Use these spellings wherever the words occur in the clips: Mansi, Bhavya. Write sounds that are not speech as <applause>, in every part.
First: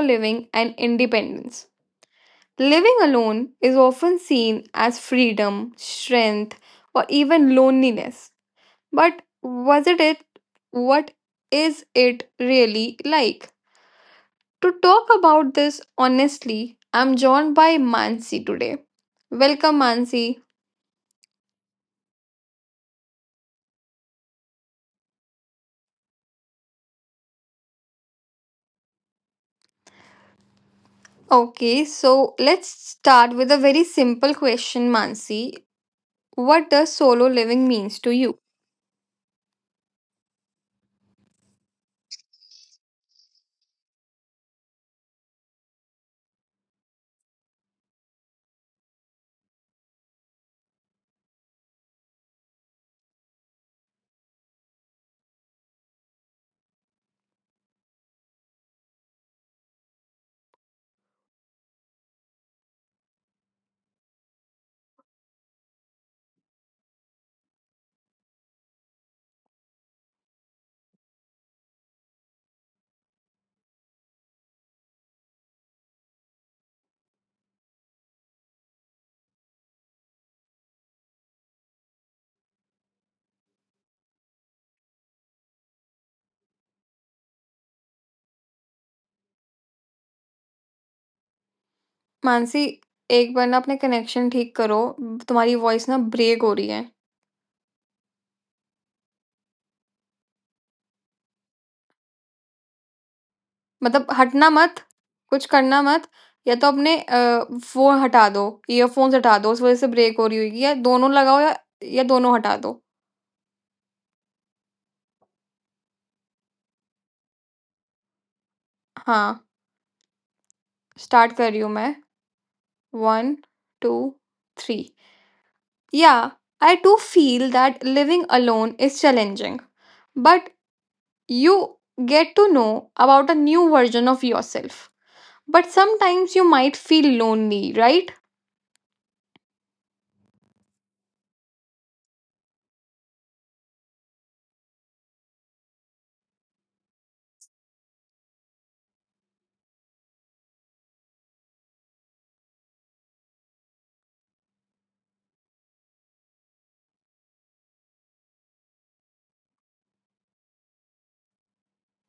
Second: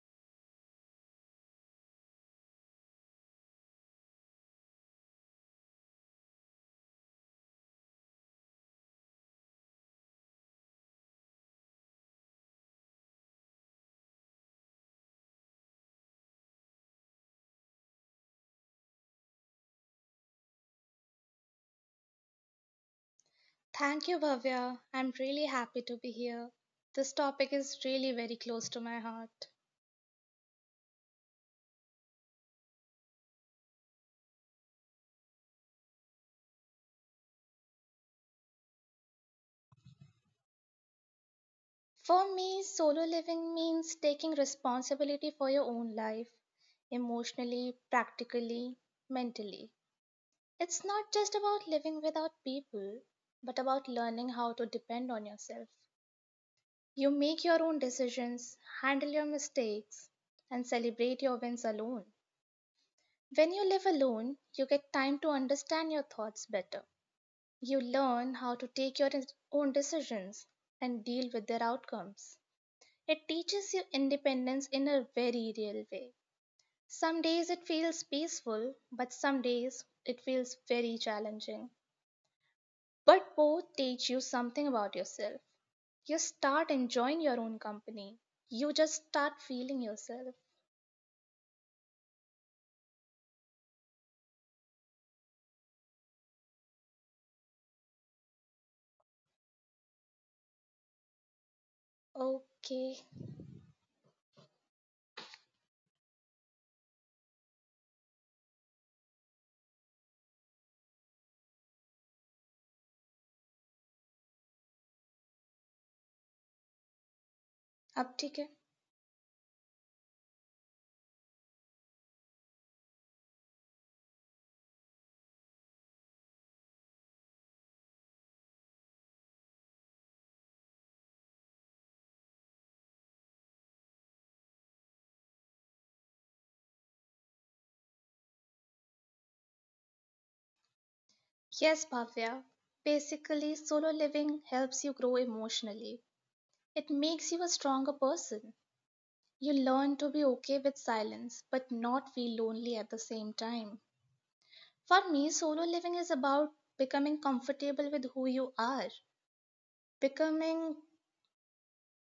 living and independence. Living alone is often seen as freedom, strength, or even loneliness. But was it? What is it really like? To talk about this honestly, I'm joined by Mansi today. Welcome, Mansi. Thank you, Bhavya. I'm really happy to be here. This topic is really very close to my heart. Okay, so let's start with a very simple question, Mansi. What does solo living means to you? For me, solo living means taking responsibility for your own life, emotionally, practically, mentally. It's not just about living without people, but about learning how to depend on yourself. You make your own decisions, handle your mistakes, and celebrate your wins alone. When you live alone, you get time to understand your thoughts better. You learn how to take your own decisions and deal with their outcomes. It teaches you independence in a very real way. Some days it feels peaceful, but some days it feels very challenging. But both teach you something about yourself. You start enjoying your own company. You just start feeling yourself. Mansi एक बार ना अपने connection ठीक करो, तुम्हारी voice ना break हो रही है, Okay, मतलब हटना मत, कुछ करना मत, या तो अपने फोन हटा दो, ईयरफोन्स हटा दो, उस वजह से ब्रेक हो रही होगी, या दोनों लगाओ, या दोनों हटा दो। अब ठीक है? हाँ, स्टार्ट कर रही हूँ मैं। One, two, three. Yeah, I too feel that living alone is challenging, but you get to know about a new version of yourself. But sometimes you might feel lonely, right? Yes, Bhavya. Basically, solo living helps you grow emotionally. It makes you a stronger person. You learn to be okay with silence, but not feel lonely at the same time. For me, solo living is about becoming comfortable with who you are, becoming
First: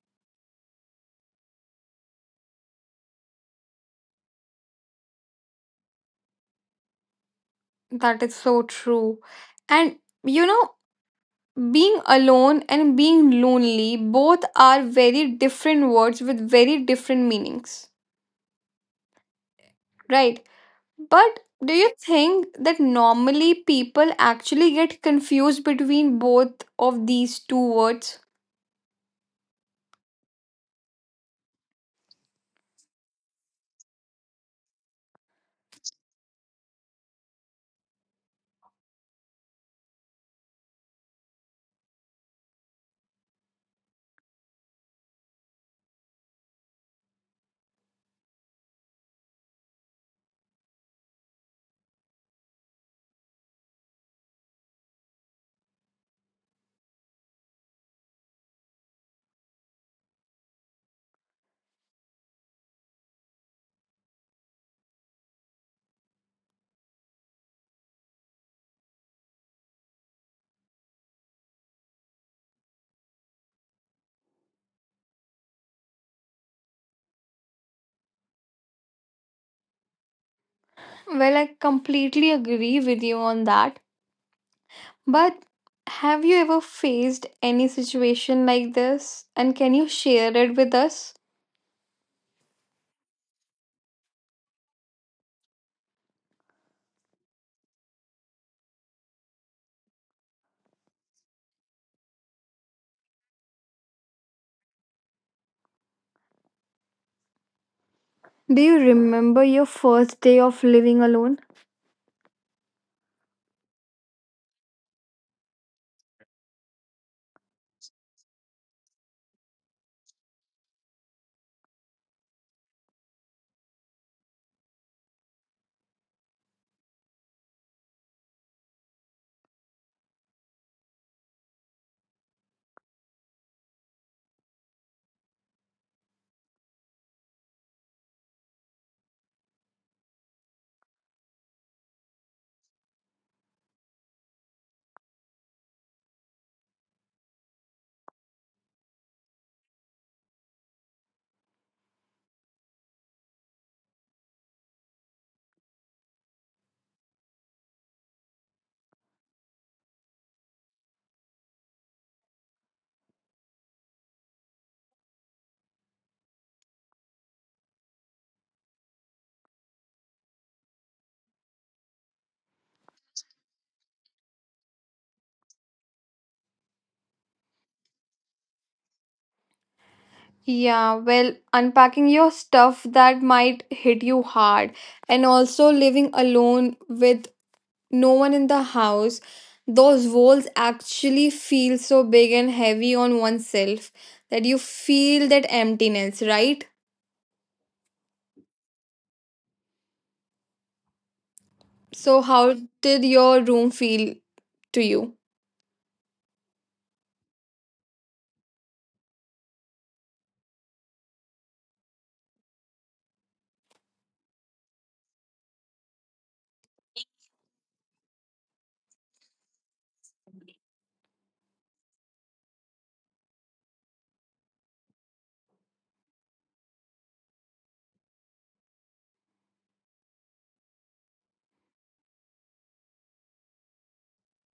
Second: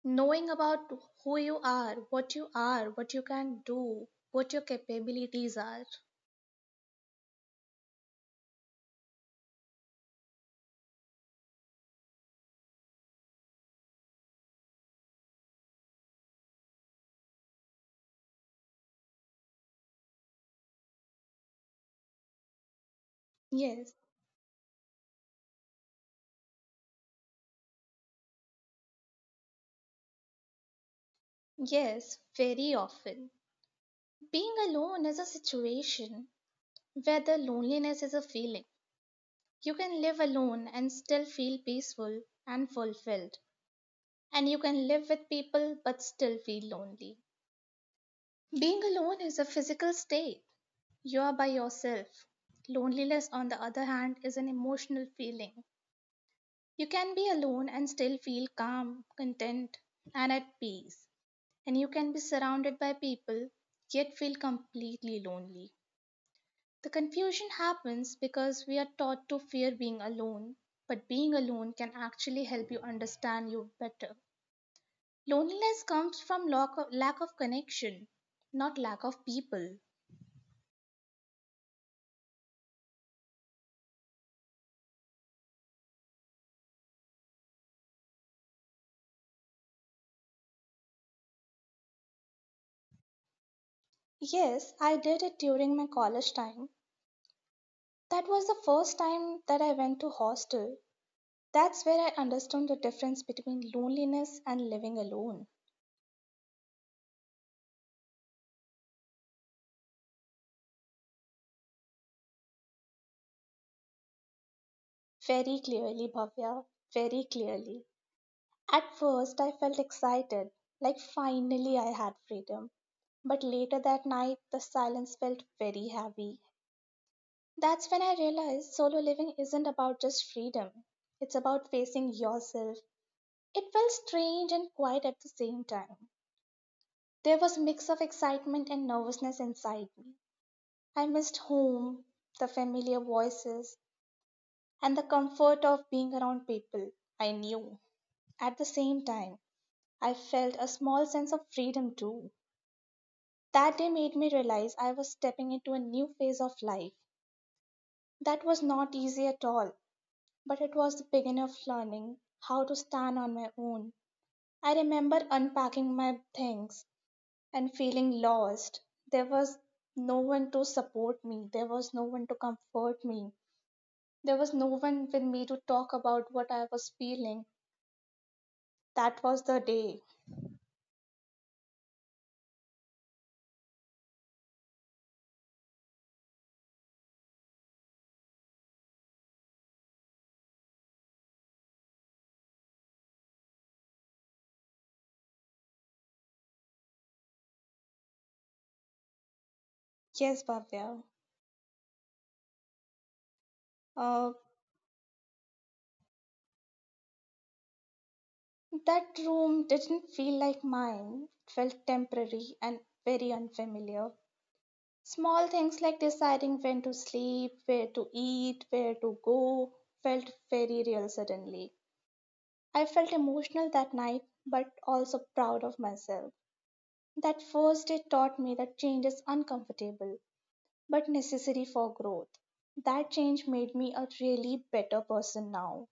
knowing about who you are, what you are, what you can do, what your capabilities are. That is so true. And you know, being alone and being lonely both are very different words with very different meanings, right? But do you think that normally Yes, people actually get confused between both of these two words? yes, very often. Being alone is a situation where the loneliness is a feeling. You can live alone and still feel peaceful and fulfilled, and you can live with people but still feel lonely. Being alone is a physical state, you are by yourself. Loneliness, on the other hand, is an emotional feeling. You can be alone and still feel calm, content, and at peace. And you can be surrounded by people yet feel completely lonely. The confusion happens because we are taught to fear being alone, but being alone can actually help you understand you better. Loneliness comes from lack of connection, not lack of people. Well, I completely agree with you on that. But have you ever faced any situation like this? And can you share it with us? Yes, I did it during my college time. That was the first time that I went to hostel. That's where I understood the difference between loneliness and living alone. Do you remember your first day of living alone? Very clearly, Bhavya, very clearly. At first, I felt excited, like finally I had freedom. But later that night, the silence felt very heavy. That's when I realized solo living isn't about just freedom, it's about facing yourself. It felt strange and quiet at the same time. There was a mix of excitement and nervousness inside me. I missed home, the familiar voices, and the comfort of being around people I knew. At the same time, I felt a small sense of freedom too. That day made me realize I was stepping into a new phase of life. That was not easy at all, but it was the beginning of learning how to stand on my own. I remember unpacking my things and feeling lost. There was no one to support me, there was no one to comfort me, there was no one with me to talk about what I was feeling. That was the day. Yeah, well, unpacking your stuff that might hit you hard, and also living alone with no one in the house, those walls actually feel so big and heavy on oneself that you feel that emptiness, right? Yes, Bhavya. So, how Uh, did your room feel to you? that room didn't feel like mine, it felt temporary and very unfamiliar. Small things like deciding when to sleep, where to eat, where to go felt very real suddenly. I felt emotional that night, but also proud of myself. That first day taught me that change is uncomfortable, but necessary for growth. That change made me a really better person now.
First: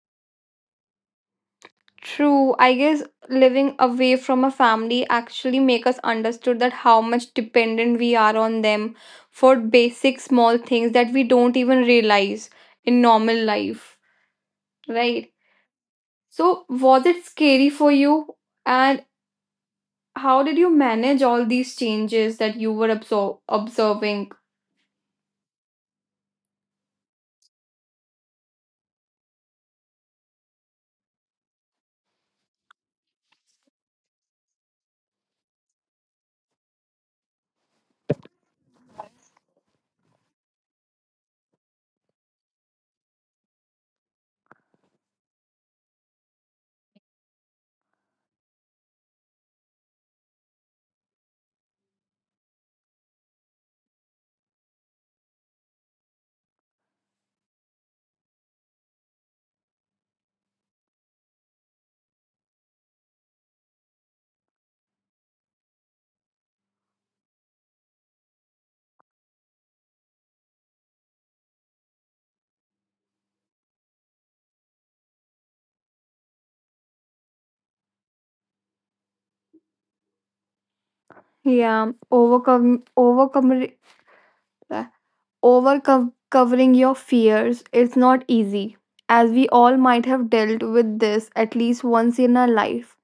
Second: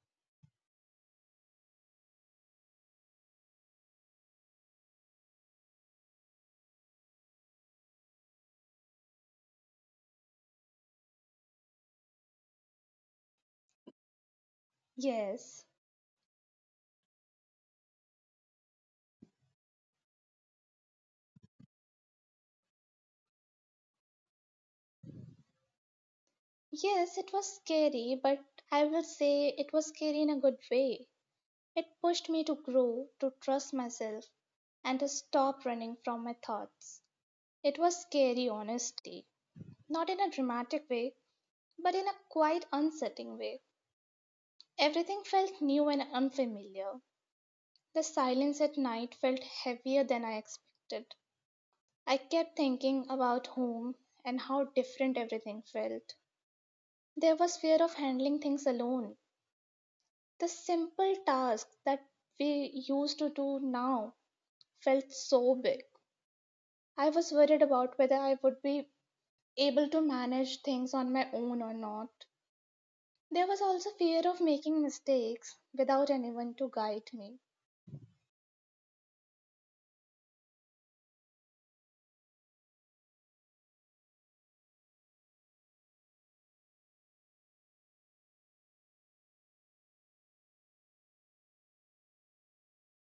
True, I guess living away from a family actually make us understood that how much dependent we are on them for basic small things that we don't even realize in normal life, right? Yes. So, was it scary for you? And how did you manage all these changes that you were observing? Yes, it was scary, but I will say it was scary in a good way. It pushed me to grow, to trust myself, and to stop running from my thoughts. It was scary, honestly. Not in a dramatic way, but in a quite unsettling way. Everything felt new and unfamiliar. The silence at night felt heavier than I expected. I kept thinking about home and how different everything felt. There was fear of handling things alone. The simple tasks that we used to do now felt so big. I was worried about whether I would be able to manage things on my own or not. There was also fear of making mistakes without anyone to guide me. Yeah, overcome overcome uh, overcome covering your fears is not easy, as we all might have dealt with this at least once in our life,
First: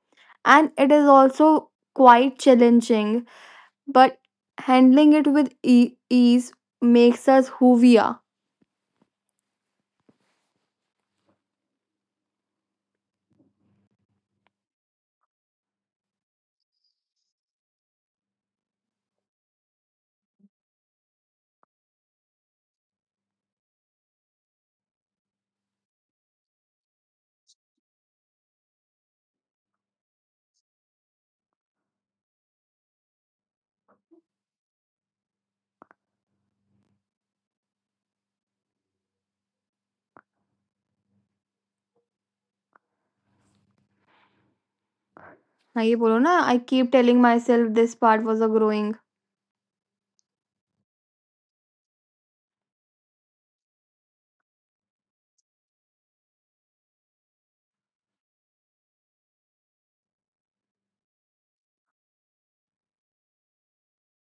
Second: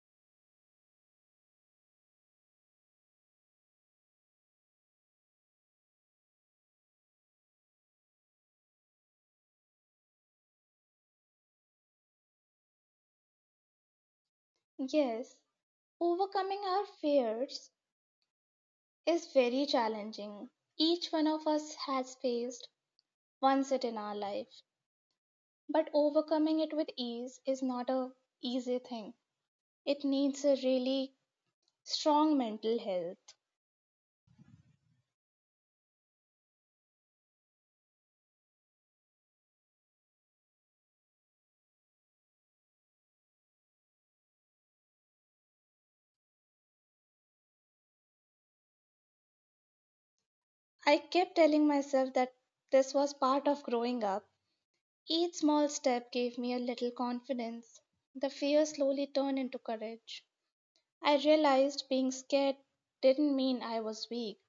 and it is also quite challenging, but handling it with ease makes us who we are. Yes, overcoming our fears is very challenging. Each one of us has faced once it in our life, but overcoming it with ease is not a easy thing. It needs a really strong mental health. हाँ ये बोलो ना, I keep telling myself this part was a growing. I kept telling myself that this was part of growing up. Each small step gave me a little confidence. The fear slowly turned into courage. I realized being scared didn't mean I was weak.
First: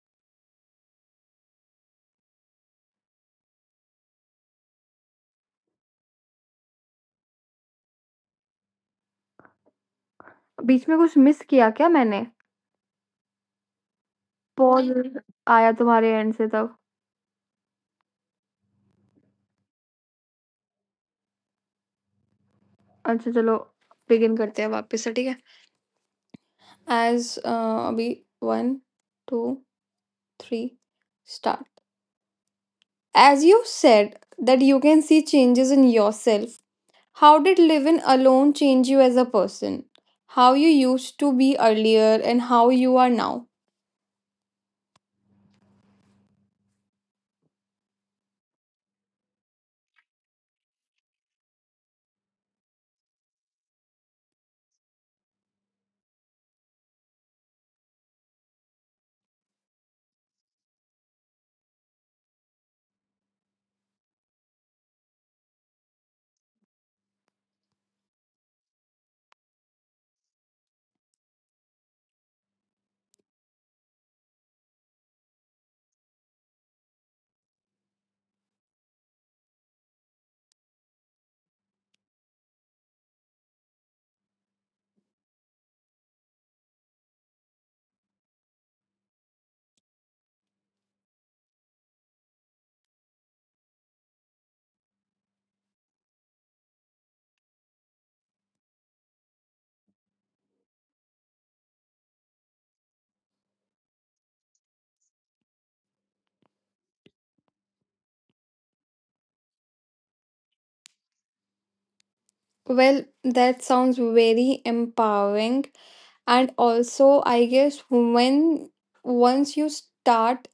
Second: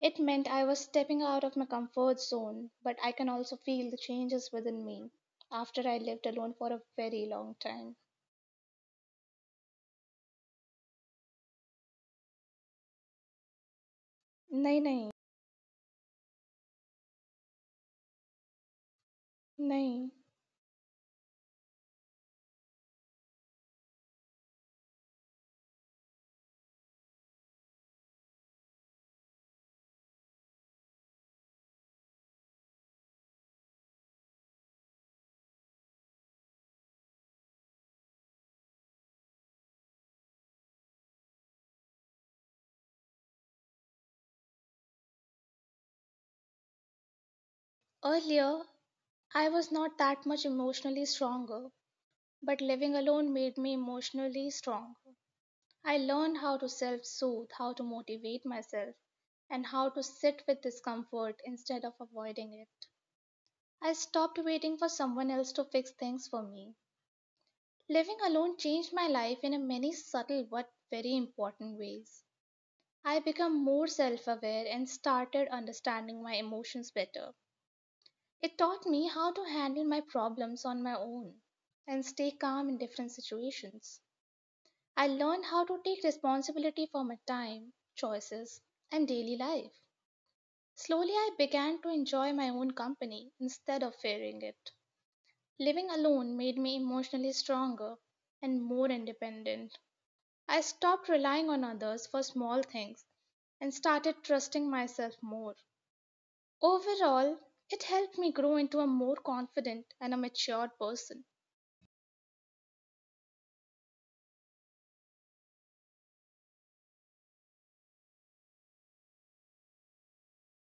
It meant I was stepping out of my comfort zone, but I can also feel the changes within me after I lived alone for a very long time. बीच में कुछ miss किया क्या मैंने? Nay, nay, Pause आया तुम्हारे end से तब। Nay. अच्छा चलो, begin करते हैं वापिस, ठीक है? As अभी। One, two, three, start. As you said that you can see changes in yourself, how did living alone change you as a person, how you used to be earlier and how you are now? Earlier, I was not that much emotionally stronger, but living alone made me emotionally strong. I learned how to self soothe, how to motivate myself, and how to sit with discomfort instead of avoiding it. I stopped waiting for someone else to fix things for me. Living alone changed my life in a many subtle but very important ways. I became more self aware and started understanding my emotions better. It taught me how to handle my problems on my own and stay calm in different situations. I learned how to take responsibility for my time, choices, and daily life. Slowly, I began to enjoy my own company instead of fearing it. Living alone made me emotionally stronger and more independent. I stopped relying on others for small things and started trusting myself more. Overall, it helped me grow into a more confident and a matured person. Well, that sounds very empowering. And also, I guess when once you start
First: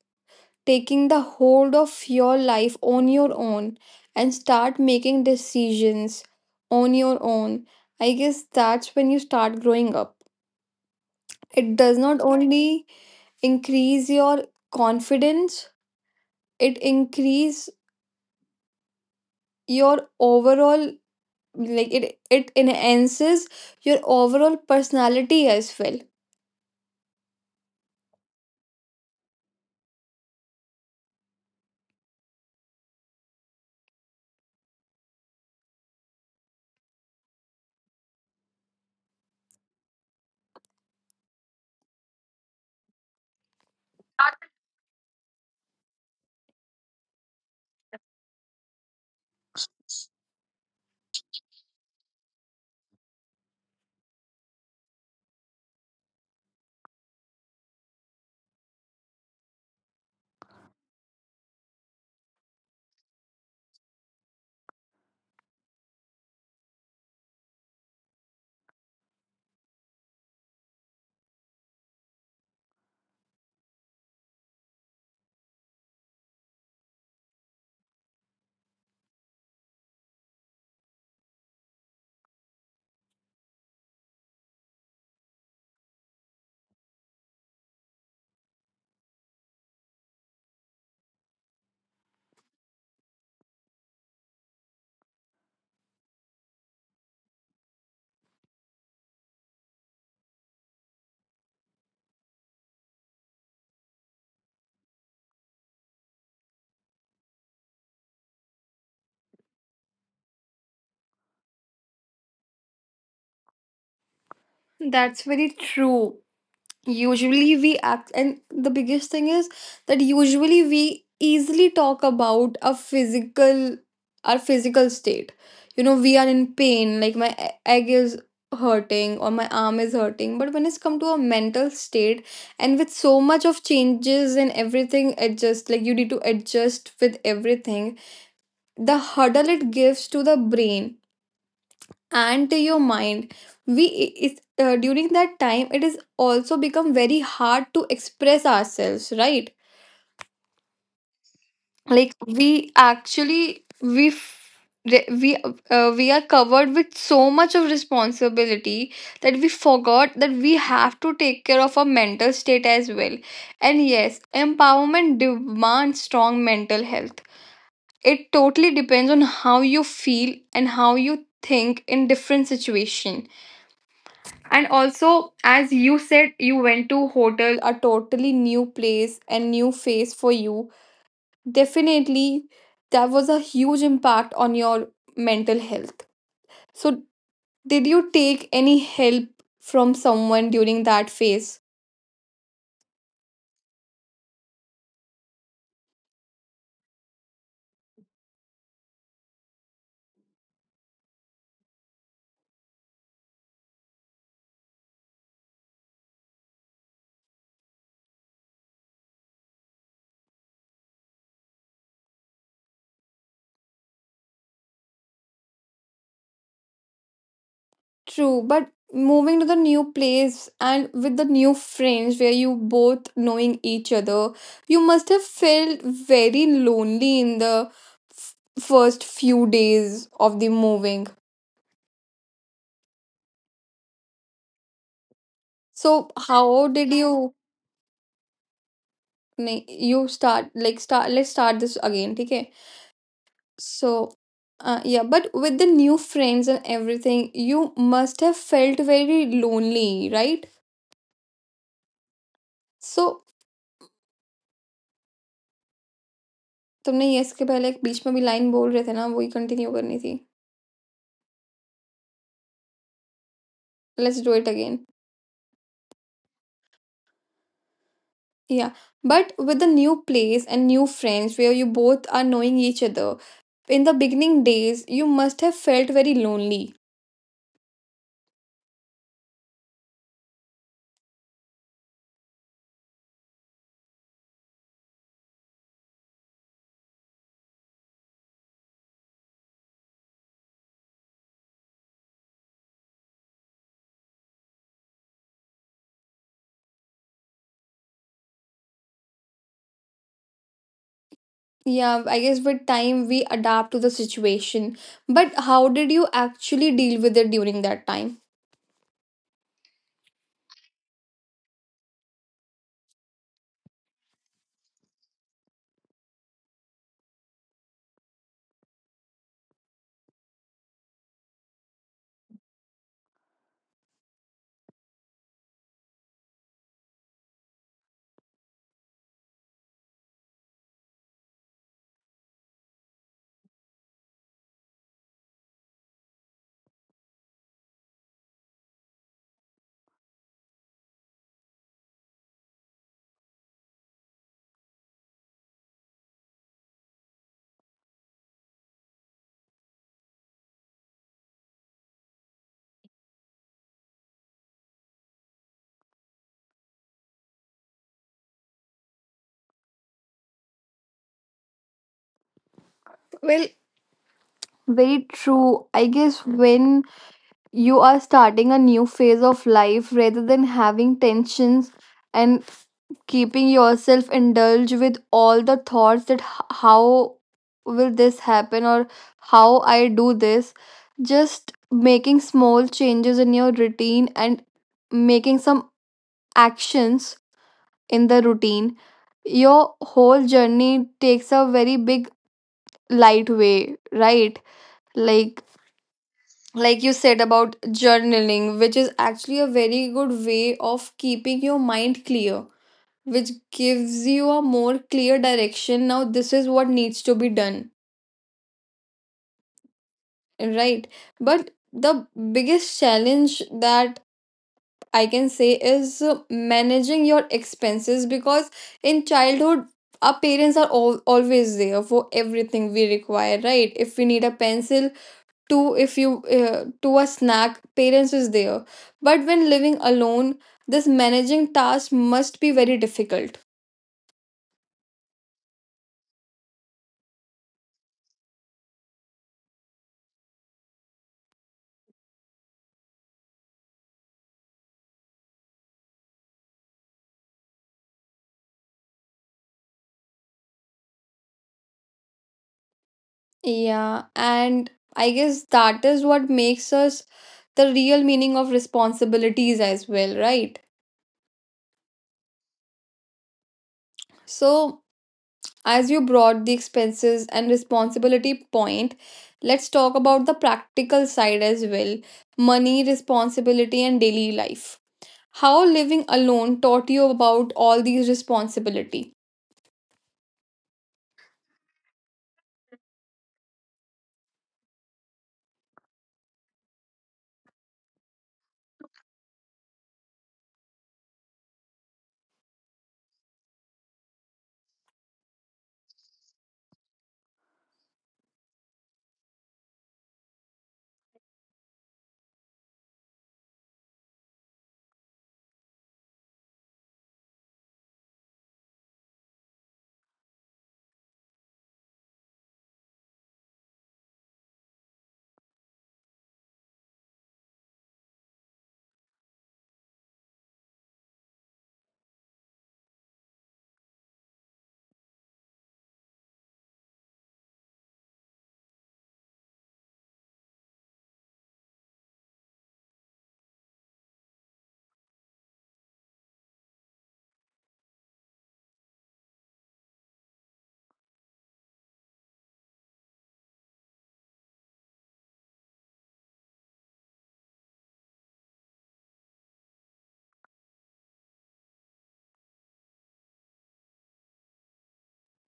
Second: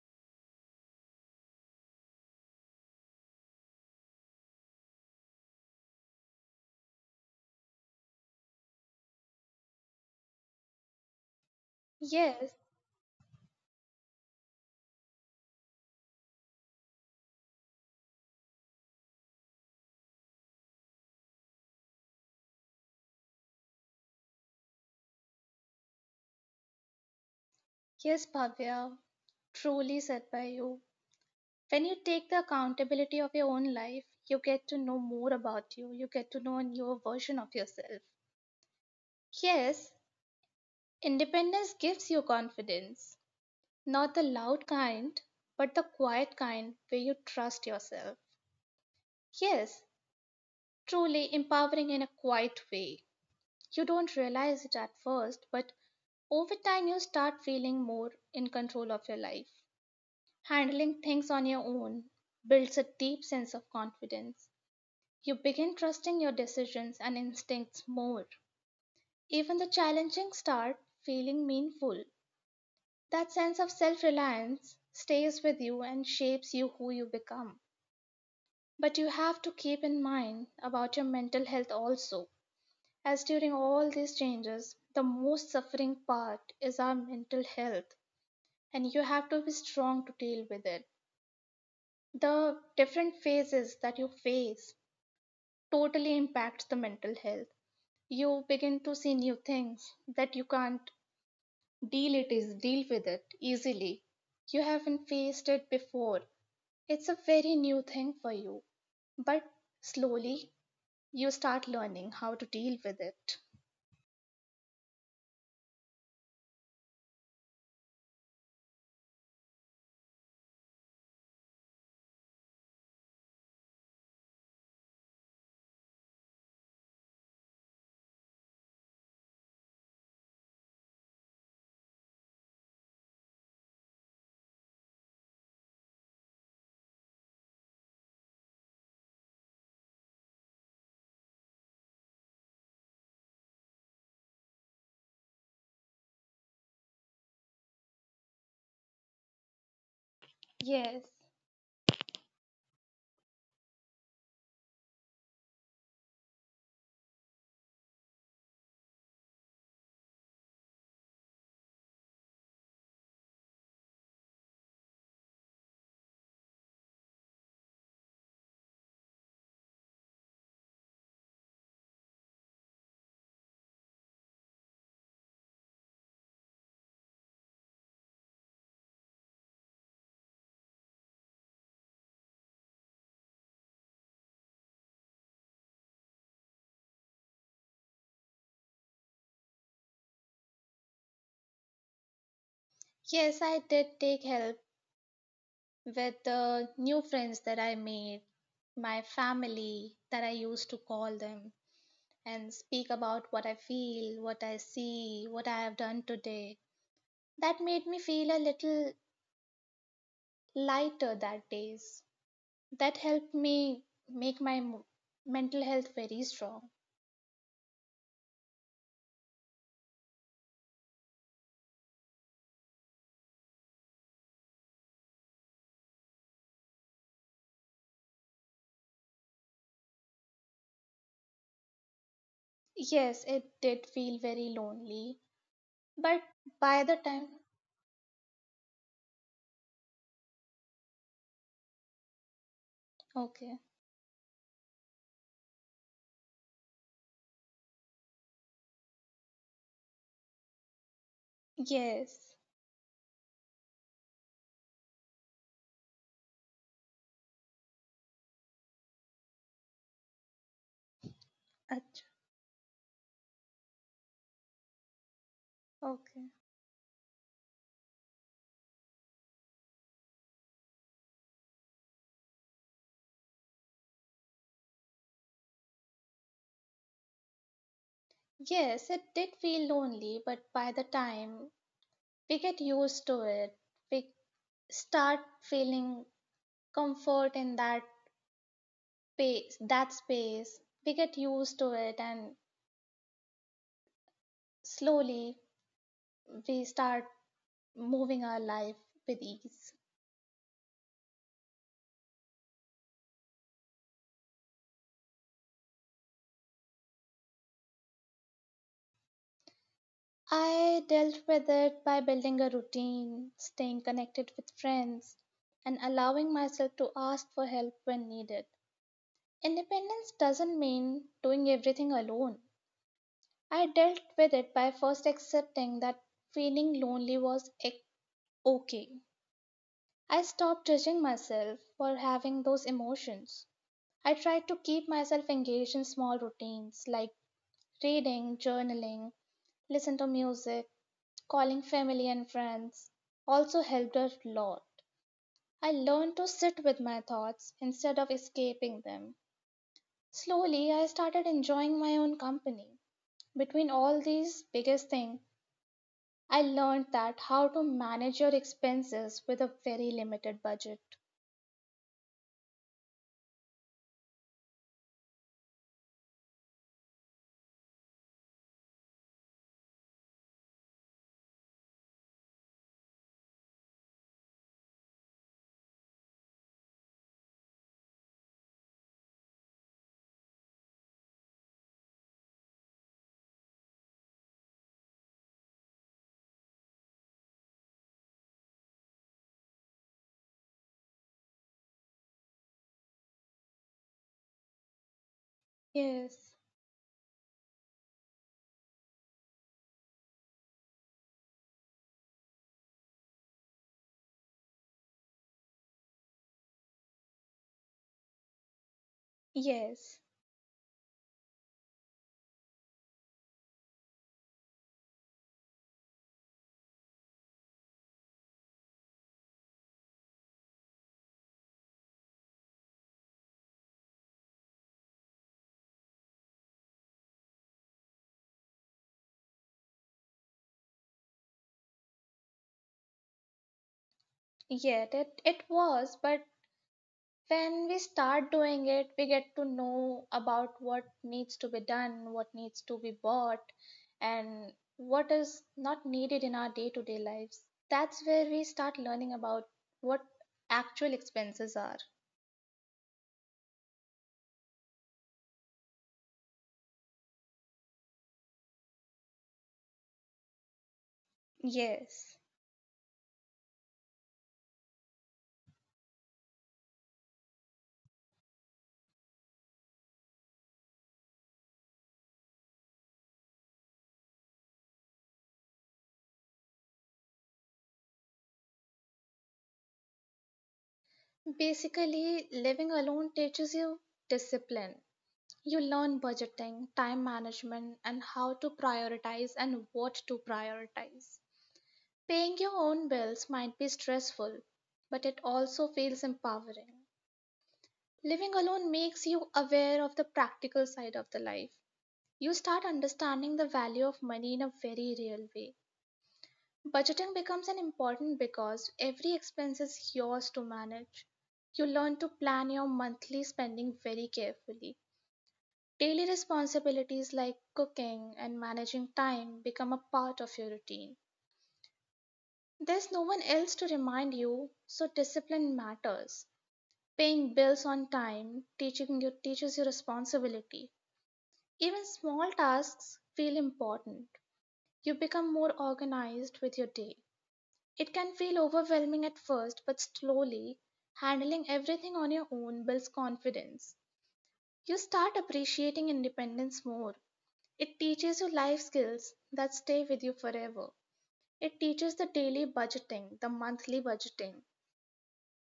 taking the hold of your life on your own and start making decisions on your own. I guess that's when you start growing up. It does not Yes, only increase your confidence, it increase your overall, like it enhances your overall personality as well. yes, Bhavya, truly said by you. When you take the accountability of your own life, you get to know more about you, you get to know a newer version of yourself. Yes, independence gives you confidence, not the loud kind, but the quiet kind where you trust yourself. Yes, truly empowering in a quiet way. You don't realize it at first, but over time you start feeling more in control of your life. Handling things on your own builds a deep sense of confidence. You begin trusting your decisions and instincts more. Even the challenging start feeling meaningful. That sense of self reliance stays with you and shapes you who you become. But you have to keep in mind about your mental health also, as during all these changes, the most suffering part is our mental health, and you have to be strong to deal with it. The different phases that you face totally impact the mental health. You begin to see new things that you can't deal with it easily. You haven't faced it before. It's a very new thing for you, but slowly you start learning how to deal with it. That's very true. Usually we act, and the biggest thing is that usually we easily talk about a physical, our physical state. You know, we are in pain, like my egg is hurting or my arm is hurting, but when it's come to a mental state and with so much of changes and everything adjust, like you need to adjust with everything, the hurdle it gives to the brain and to your mind, during that time it is also become very hard to express ourselves, right? yes Like, we actually we f- re- we are covered with so much of responsibility that we forgot that we have to take care of our mental state as well. And yes, empowerment demands strong mental health. It totally depends on how you feel and how you think in different situation. And also, as you said, you went to hotel, a totally new place and new face for you. Definitely, that was a huge impact on your mental health. So, did you take any help from someone during that phase? yes I did take help with the new friends that I made, my family that I used to call them and speak about what I feel, what I see, what I have done today. That made me feel a little lighter that days. That helped me make my mental health very strong. True, but moving to the new place and with the new friends where you both knowing each other, you must have felt very lonely in the first few days of the moving. Yes, it did feel very lonely, So but how by the did time you, na- you start like start let's start this again, okay? okay. So, yeah, but with the new friends and everything, you must have felt very lonely, right? Yes. So तुमने ये के पहले एक बीच में भी line बोल रहे थे ना, वही कंटिन्यू करनी थी। Ach- Let's do it again. Okay. Yeah, but with the new place and new friends where you both are knowing each other, in the beginning days, you must have felt very lonely. Yes, it did feel lonely, but by the time we get used to it, we start feeling comfort in that space. We get used to it and slowly we start moving our life with ease. Yeah, I guess with time we adapt to the situation. But how did you actually deal with it during that time? I dealt with it by building a routine, staying connected with friends, and allowing myself to ask for help when needed. Independence doesn't mean doing everything alone. I dealt with it by first accepting that feeling lonely was ec- okay. I stopped judging myself for having those emotions. I tried to keep myself engaged in small routines like reading, journaling, listen to music. Calling family and friends also helped a lot. I learned to sit with my thoughts instead of escaping them. Slowly, I started enjoying my own company. Between all these biggest thing, I learned that how to manage your expenses with a very limited budget. Well, very true. I guess when you are starting a new phase of life, rather than having tensions and keeping yourself indulged with all the thoughts that how will this happen or how I do this, just making small changes in your routine and making some actions in the routine, your whole journey takes a very big light way, right? Like Yes, like you said about journaling, which is actually a very good way of keeping your mind clear, which gives you a more clear direction. Now this is what needs to be done, yes, right? But the biggest challenge that I can say is, managing your expenses because in childhood, our parents are always there for everything we require, right? If we need a pencil to, if you to a snack, parents is there. But when living alone, this managing task must be very difficult. yet it was, but when we start doing it, we get to know about what needs to be done, what needs to be bought, and what is not needed in our day to day lives. That's where we start learning about what actual expenses are. Yeah, and I guess that is what makes us the real meaning of responsibilities as well, right? Yes. So, as you brought the expenses and responsibility point, let's talk about the practical side as well, money, responsibility, and daily life. How living alone taught you about all these responsibility. Basically, living alone teaches you discipline. You learn budgeting, time management, and how to prioritize and what to prioritize. Paying your own bills might be stressful, but it also feels empowering. Living alone makes you aware of the practical side of the life. You start understanding the value of money in a very real way. Budgeting becomes an important because every expense is yours to manage. You learn to plan your monthly spending very carefully. Daily responsibilities like cooking and managing time become a part of your routine. There's no one else to remind you, so discipline matters. Paying bills on time, teaching your teaches your responsibility. Even small tasks feel important. You become more organized with your day. It can feel overwhelming at first, but slowly, handling everything on your own builds confidence. You start appreciating independence more. It teaches you life skills that stay with you forever. It teaches the daily budgeting, the monthly budgeting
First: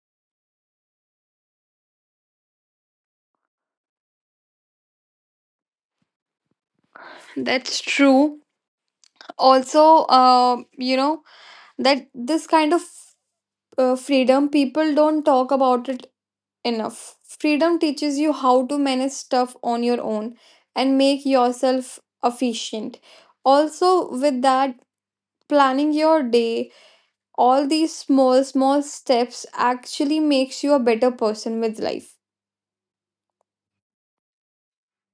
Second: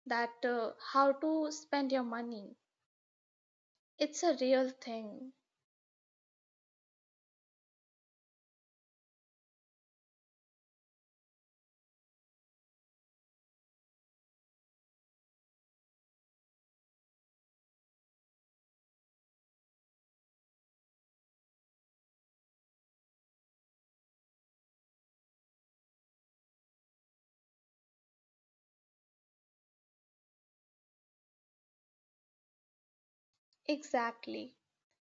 that how to spend your money. It's a real thing. That's true. Also, uh, you know, that this kind of freedom, people don't talk about it enough. Freedom teaches you how to manage stuff on your own and make yourself efficient. Also, with that, planning your day, all these small small steps actually makes you a better person with life. Exactly.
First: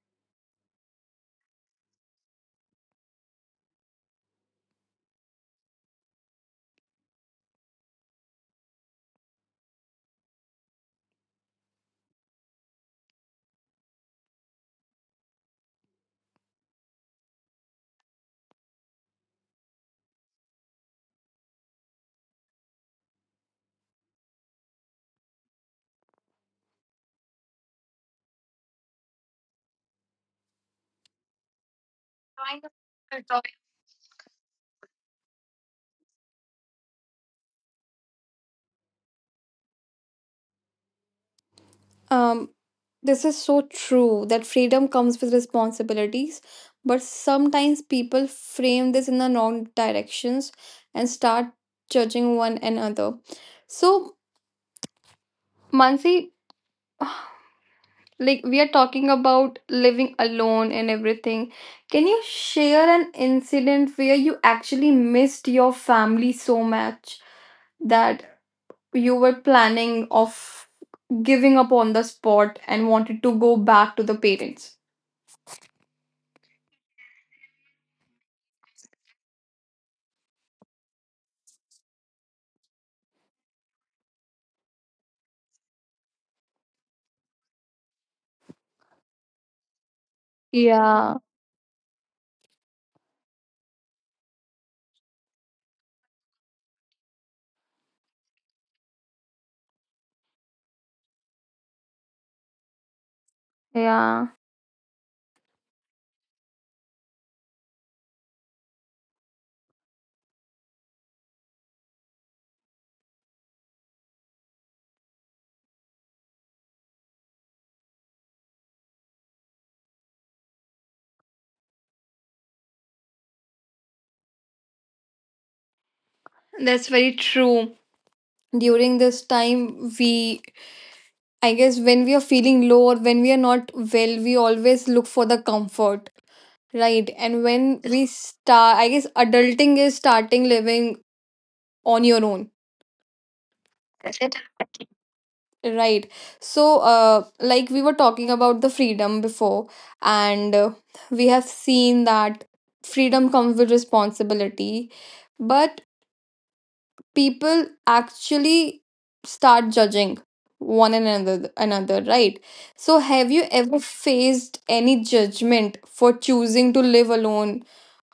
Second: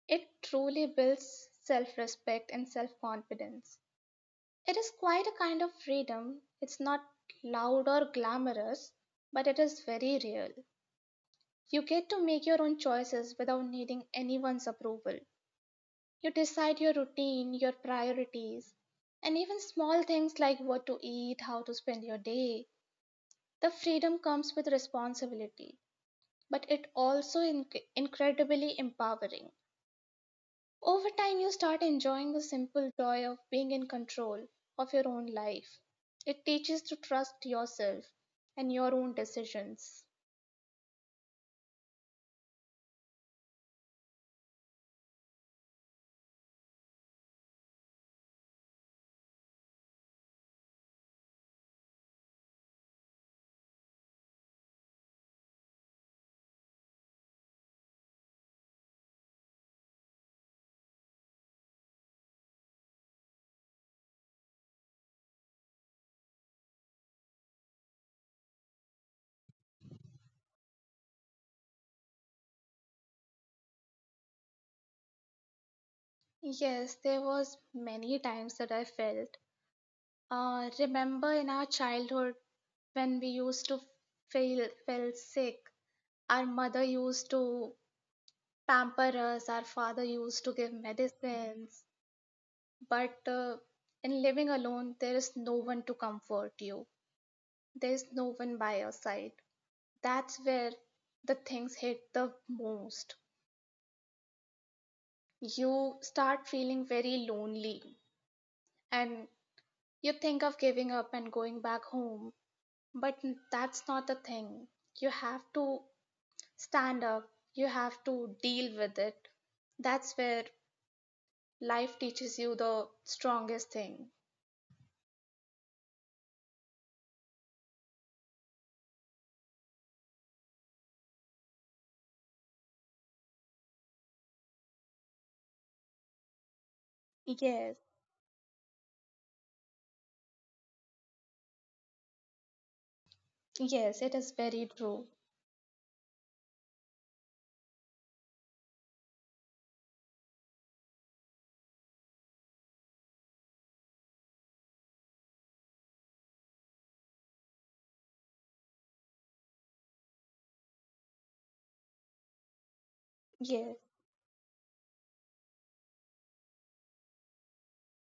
It truly builds self respect and self confidence. It is quite a kind of freedom. It's not loud or glamorous, but it is very real. You get to make your own choices without needing anyone's approval. You decide your routine, your priorities, and even small things like what to eat, how to spend your day. The freedom comes with responsibility, but it also incredibly empowering. Over time, you start enjoying the simple joy of being in control of your own life. It teaches to trust yourself and your own decisions. um this is so true that freedom comes with responsibilities, but sometimes people frame this in the wrong directions and start judging one another. So, Mansi, like we are talking about living alone and everything, can you share an incident where you actually missed your family so much that you were planning of giving up on the spot and wanted to go back to the parents? Yes, there was many times that I felt. Remember in our childhood when we used to feel felt sick, our mother used to pamper us, our father used to give Yeah, medicines. But in living alone, there is no one to comfort you. There is no one by your side. That's where the things hit the most. yeah. You start feeling very lonely and you think of giving up and going back home. But that's not the thing. You have to stand up, you have to deal with it. That's where life teaches you the strongest thing. That's very true. During this time, we, I guess, when we are feeling low or when we are not well, we always look for the comfort. Right. And Yes, when we start, I guess adulting is starting living on your own. yes, it That's is it. very true. Right. So, like we were talking about the freedom before, and we have seen that freedom comes with responsibility. But people actually start judging one another, right? So have you Yes. ever faced any judgment for choosing to live alone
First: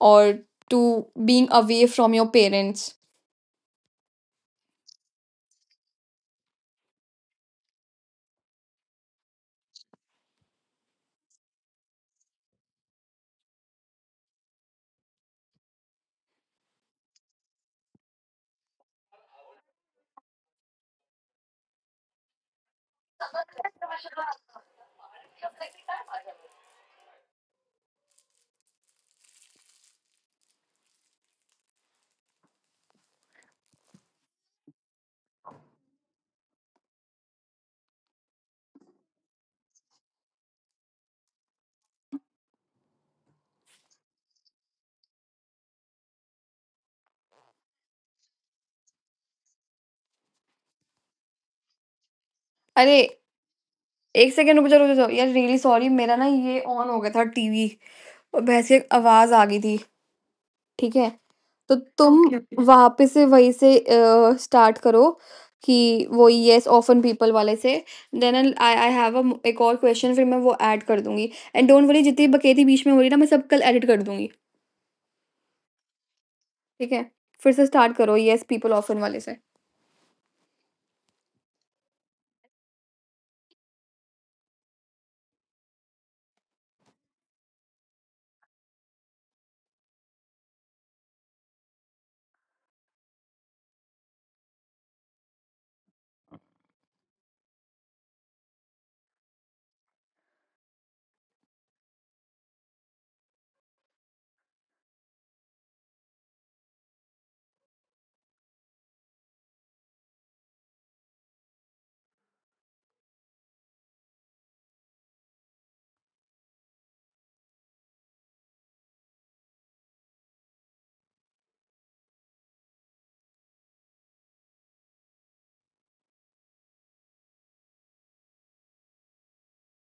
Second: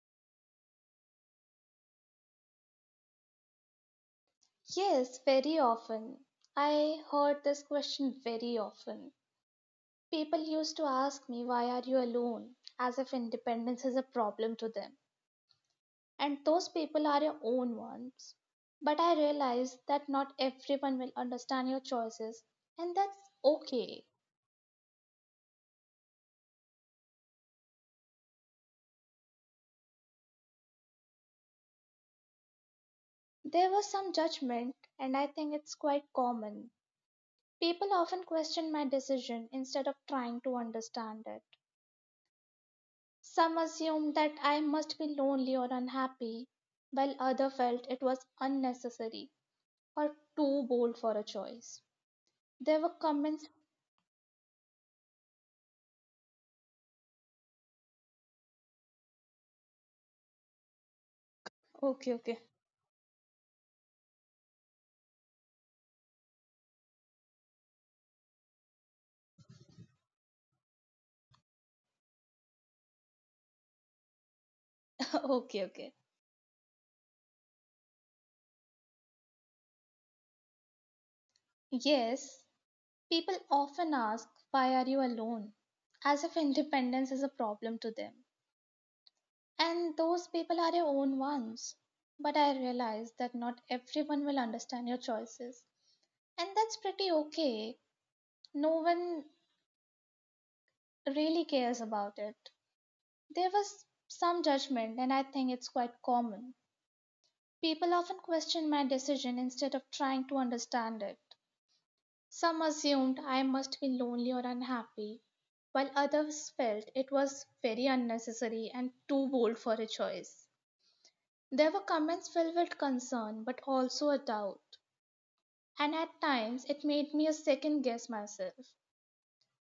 or to being away from your parents? Yes, very often. I heard this question very often. People used to ask me, "Why are you alone?" as if independence is a problem to them. And those people are your own ones. But I realized that not everyone will understand your choices, and that's okay. There was some judgment, and I think it's quite common. People often question my decision instead of trying to understand it. Some assumed that I must be lonely or unhappy, while others felt it was unnecessary or too bold for a choice. अरे, There were comments. एक second, रुक जा रुक जा, यार really sorry, मेरा ना ये ऑन हो गया था टीवी, और भैंस की आवाज आ गई थी। ठीक है, तो ओके, तुम Okay, ओके। okay. वापस से वहीं से अ, स्टार्ट करो, कि वो येस ऑफ़न पीपल वाले से। Then an, I, have a um, एक और क्वेश्चन, फिर मैं वो ऐड कर दूँगी। एंड डोंट वरी, जितनी बकैती बीच में हो रही है ना, मैं सब कल एडिट कर दूँगी, <laughs> okay, okay. ठीक है? फिर से स्टार्ट करो येस पीपल ऑफ़न वाले से। Yes, people often ask, "Why are you alone?" as if independence is a problem to them. And those people are your own ones. But I realize that not everyone will understand your choices. And that's pretty okay. No one really cares about it. There was some judgment, and I think it's quite common. People often question my decision instead of trying to understand it. Some assumed I must be lonely or unhappy, while others felt it was very unnecessary and too bold for a choice. There were comments filled with concern but also a doubt, and at times it made me a second guess myself.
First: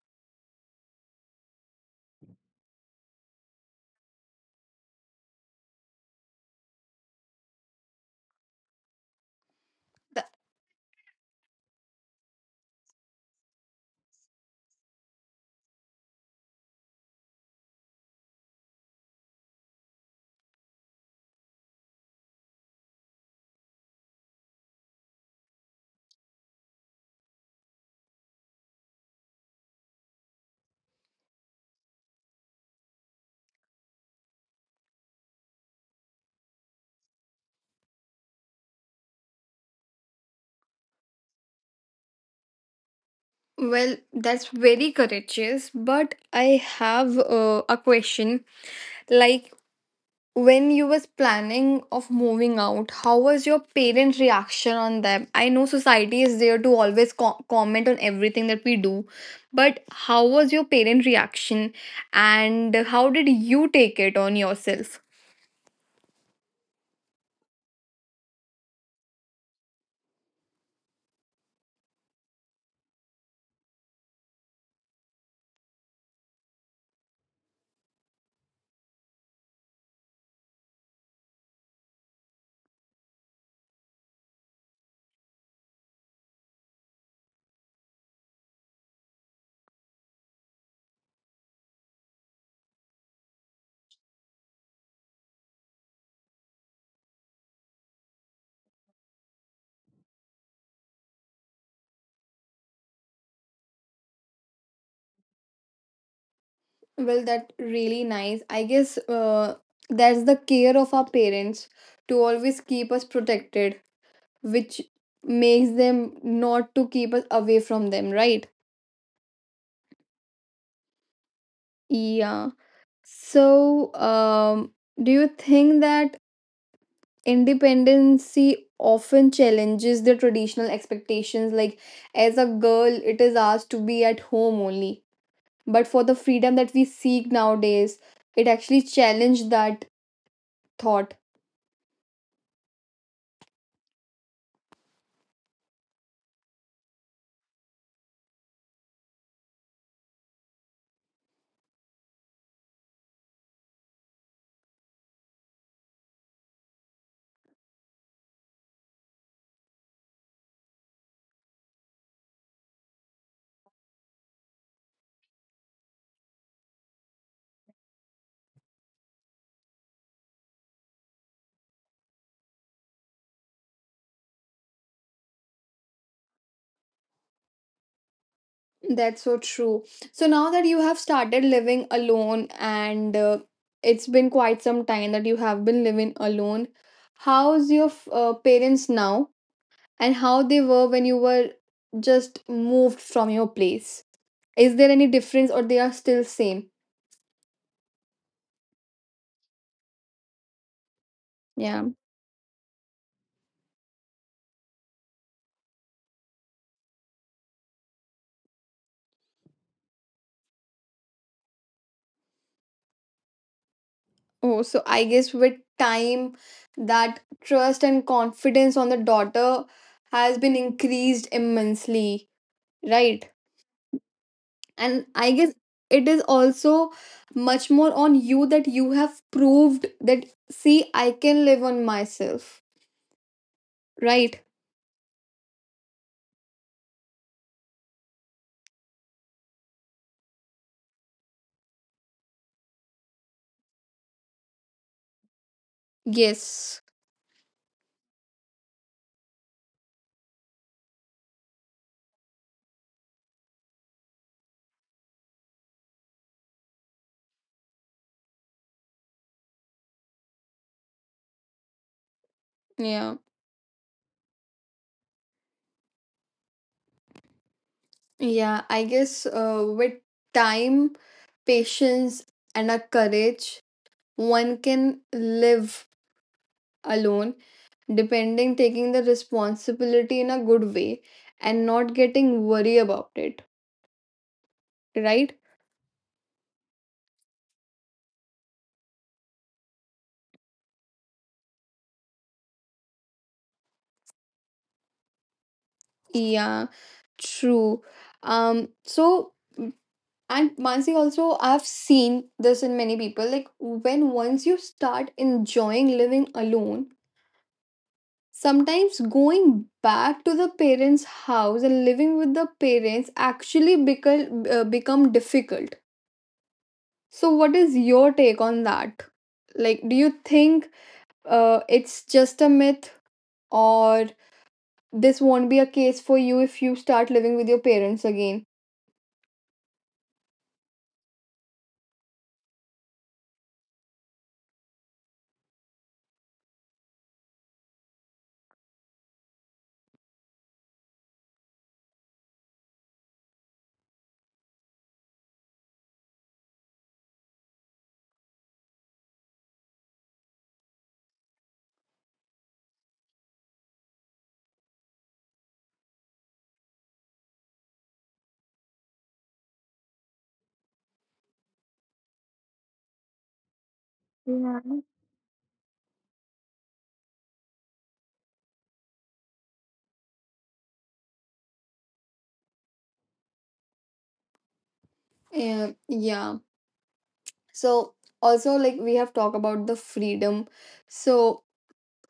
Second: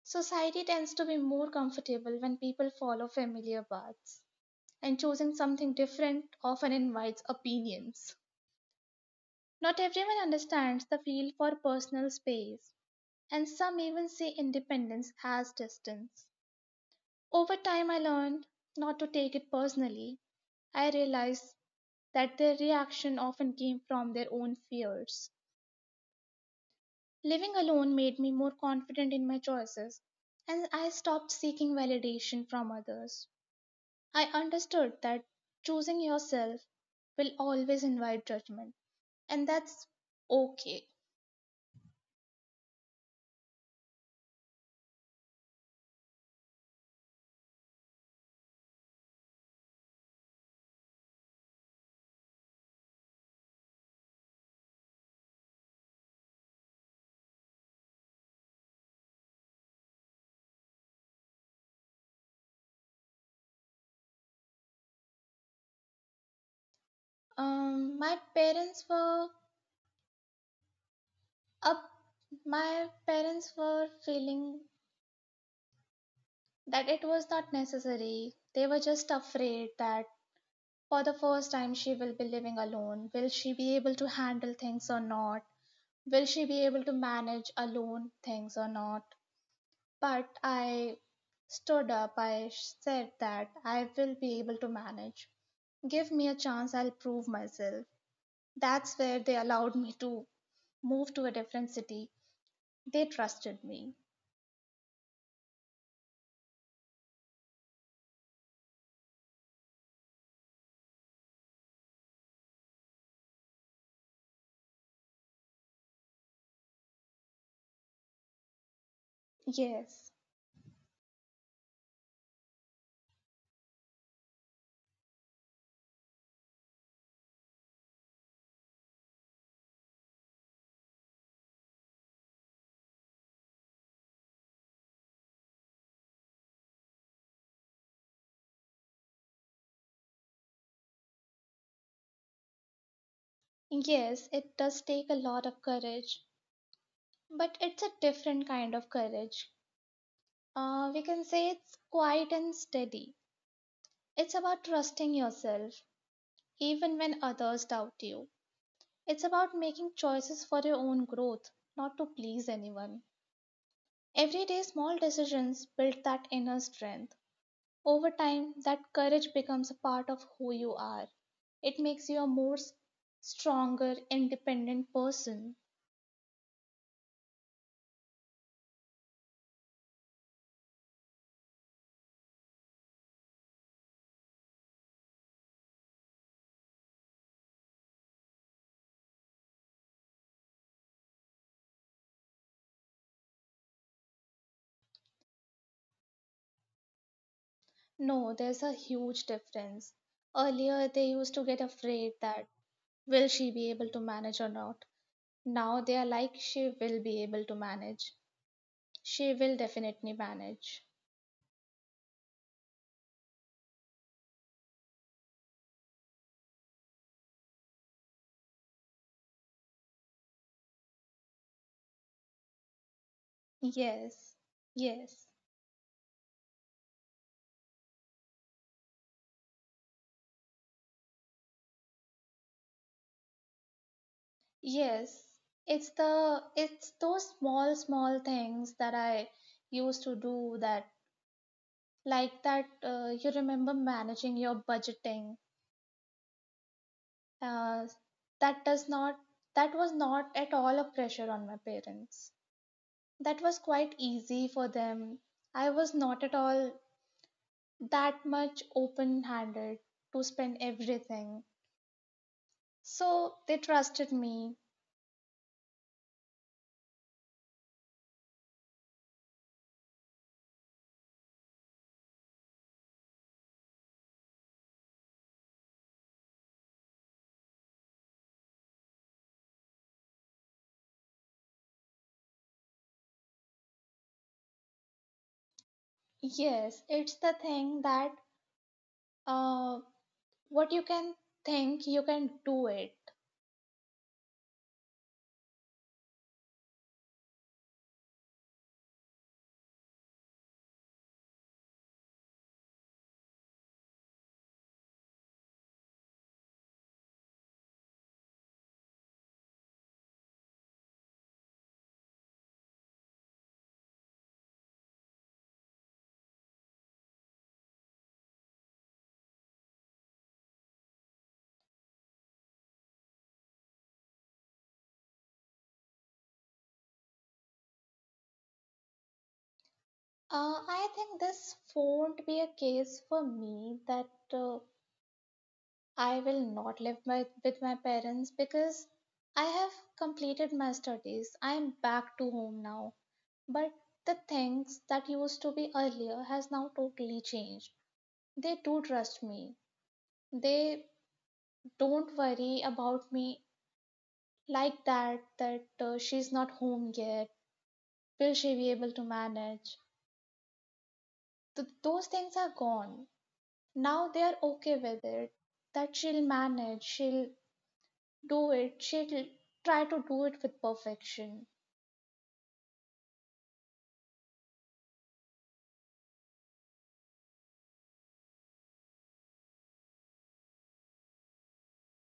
Society tends to be more comfortable when people follow familiar paths, and choosing something different often invites opinions. Not That everyone understands the feel for personal space, and some even say independence has distance. Over time, I learned not to take it personally. I realized that their reaction often came from their own fears. Living alone made me more confident in my choices, and I stopped seeking validation from others. I understood that choosing yourself will always invite judgment, and that's okay. well, that's very courageous, but I have, a question, like when you was planning of moving out, how was your parent reaction on them? I know society is there to always comment on everything that we do, but how was your parent reaction and how did you take it on yourself? My parents were up. My parents were feeling that it was not necessary. They were just afraid that for the first time she will be living alone. Will she be able to handle things or not? Will she be able to manage alone things or not? But I stood up. I said that I will be able to manage. Give me a chance, I'll prove myself. That's where they allowed me to move to a different city. They trusted me. Well, that really nice, I guess. That's the care of our parents to always keep us protected, which makes them not to keep us away from them, right? Yes, Yeah. So, do you think that independency often challenges the traditional expectations? Like, as a girl, it is asked to be at home only. But for the freedom that we seek nowadays, it actually challenged that thought. yes, it does take a lot of courage, but it's a different kind of courage. We can say it's quiet and steady. It's about trusting yourself, even when others doubt you. It's about making choices for your own growth, not to please anyone. Everyday small decisions build that inner strength. Over time, that courage becomes a part of who you are. It makes you a more stronger, independent person. That's so true. So, now that you have started living alone and it's been quite some time that you have been living alone, how's your parents now? And how they were when you were just moved from your place? Is there any difference, or they are still same? No, there's a huge difference. Earlier, they used to Yeah. get afraid that will she be able to manage or not. Now they are like, she will be able to manage. She will definitely manage. Oh, so I guess with time that trust and confidence on the daughter has been increased immensely, right? Yes, And I guess yes, it is also much more on you that you have proved that, see, I can live on myself, right? yes. It's those small small things that I used to do that, like that you remember managing your budgeting, Yes. uh, that does not, that was not at all a pressure on my parents, that was quite easy for them. I was not at all that much open handed to spend everything, Yeah. so they trusted me. Yeah, I guess with time, patience, and a courage, one can live alone, depending taking the responsibility in a good way and not getting worry about it, right? Yes, it's the thing that uh, what you can think you can do it. Yeah, true. So and Mansi, also, I've seen this in many people. Like, when once you start enjoying living alone, sometimes going back to the parents' house and living with the parents actually become difficult. So, what is your take on that? Like, do you think it's just a myth, or this won't be a case for you if you start living with your parents again? I think this won't be a case for me that uh, I will not live with my parents because I have completed my studies. I am back to home now. But the things that used to be earlier has now totally changed. They do trust me. They don't worry about me like that that she's not home yet. Will she be able to manage? Those things are gone. Now they are Yeah. okay with it. That she'll manage, she'll do it, she try to do it with perfection. Yeah, yeah. So also, like, we have talked about the freedom. So,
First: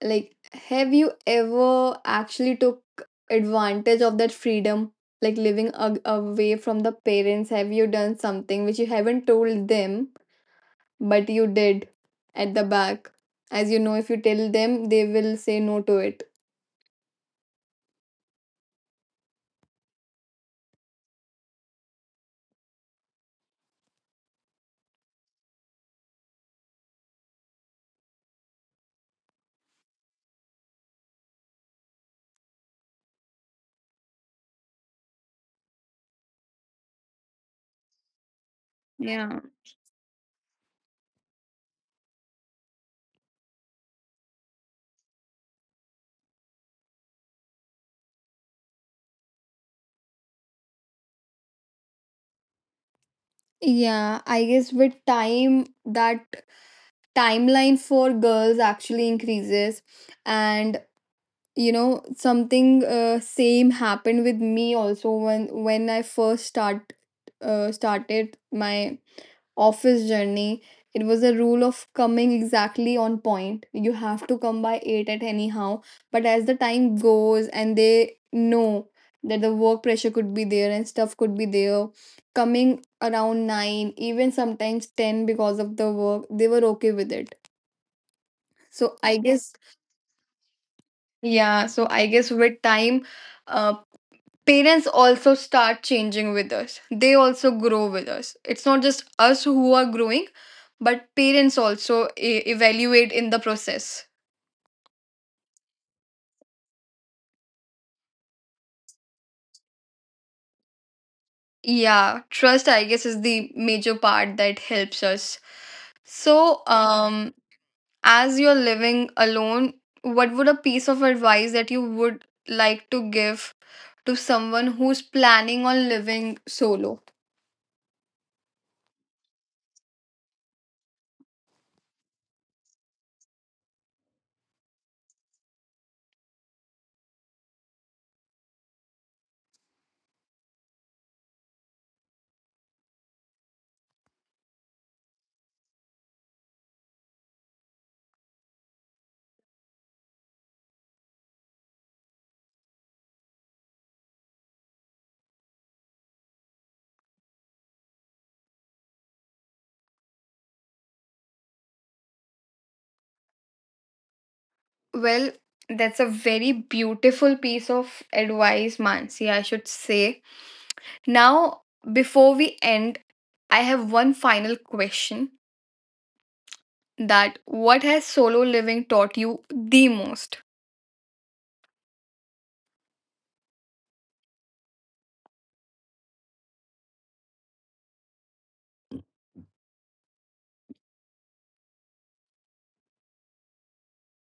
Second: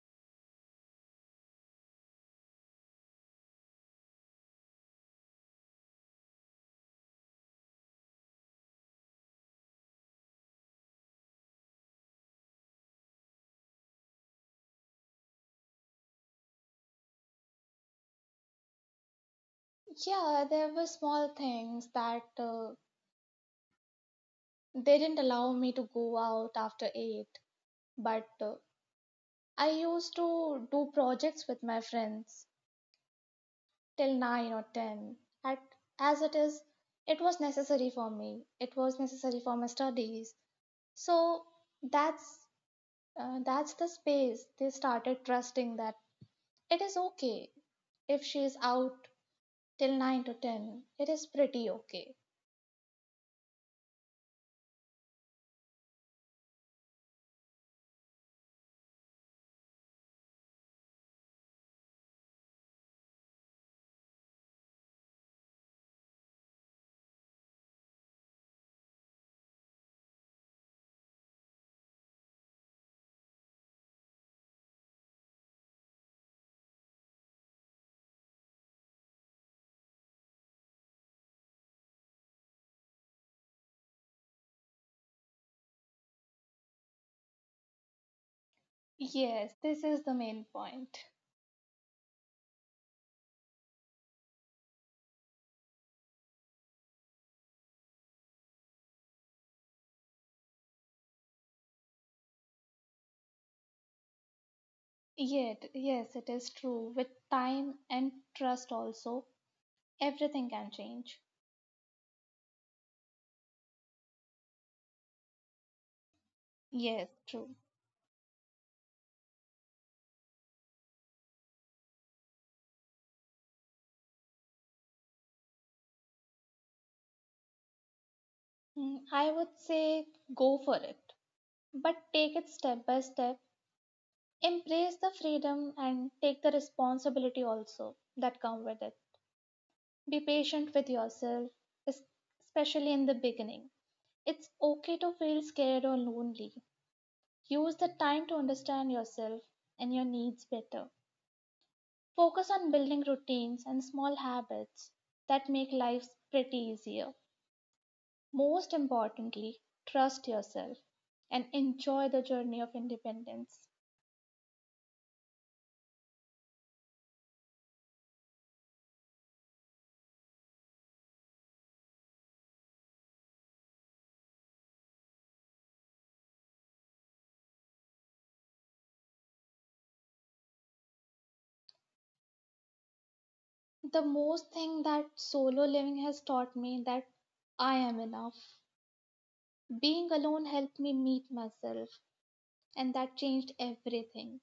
like, have you ever actually took advantage of that freedom? Like living a away from the parents, have you done something which you haven't told them but you did at the back? As you know, if you tell them, they will say no to it. Yeah, there were small things that they didn't allow me to go out after 8, but I used to do projects with my friends till 9 or 10, at as it is, it was necessary for me, it was necessary Yeah. for my studies. So that's, that's the space they started trusting that it is okay if she is out till 9 to 10, it is pretty okay. Yeah, I guess with time, that timeline for girls actually increases. And you know, something same happened with me also when I first start started my office journey. It was a rule of coming exactly on point. You have to come by 8 at anyhow. But as the time goes and they know that the work pressure could be there and stuff could be there, coming around 9, even sometimes 10 because of the work, they were okay with it. So I Yes, guess, this is the main point. yeah, so I guess with time, uh, parents also start changing with us. They also grow with us. It's not just us who are growing, but parents also e- evaluate in the process. Yet, yes, it is true. With time and trust, also, everything can change. Yeah, trust I guess is the major part that helps us. So Yes, true. as you're living alone, what would a piece of advice that you would like to give to someone who's planning on living solo? Mm, I would say go for it, but take it step by step. Embrace the freedom and take the responsibility also that come with it. Be patient with yourself, es- especially in the beginning. It's okay to feel scared or lonely. Use the time to understand yourself and your needs better. Focus on building routines and small habits that make life pretty easier. Most importantly, trust yourself and enjoy the journey of independence. Well, that's a very beautiful piece of advice, Mansi, I should say. Now, before we end, I have one final question, that what has solo living taught you the most? The most thing that solo living has taught me that I am enough. Being alone helped me meet myself and that changed everything.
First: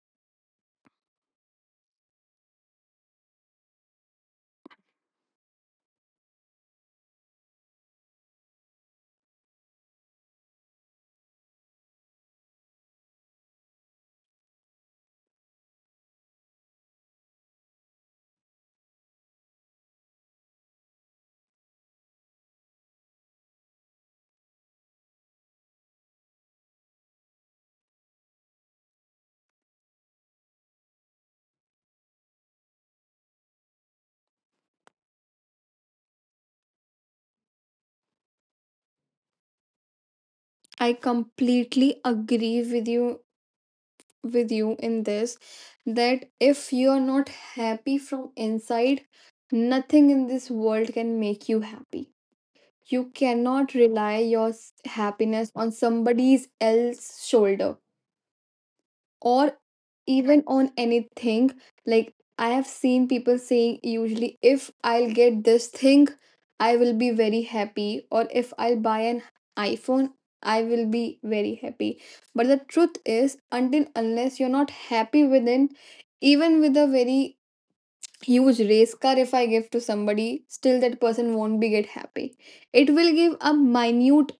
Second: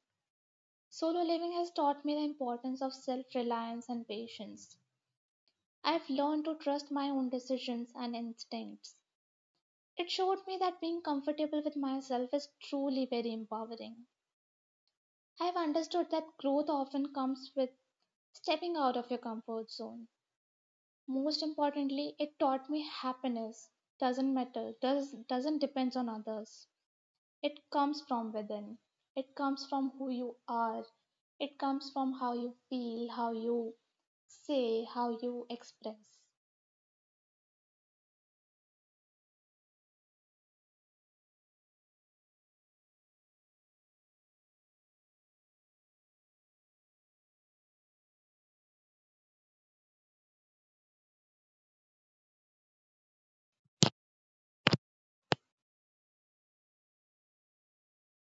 Solo living has taught me the importance of self-reliance and patience. I've learned to trust my own decisions and instincts. It showed me that being comfortable with myself is truly very empowering. I've understood that growth often comes with stepping out of your comfort zone. Most importantly, it taught me happiness doesn't matter, does, doesn't depend on others. It comes from within. It comes from who you are. It comes from how you feel, how you say, how you express. I completely agree with you, with you in this, that if you are not happy from inside, nothing in this world can make you happy. You cannot rely your s- happiness on somebody's else shoulder, or even on anything. Like, I have seen people saying, usually, if I'll get this thing, I will be very happy, or if I'll buy an iPhone, I will be very happy. But the truth is, until unless you're not happy within, even with a very huge race car, if I give to somebody, still that person won't be get happy. It will give a minute,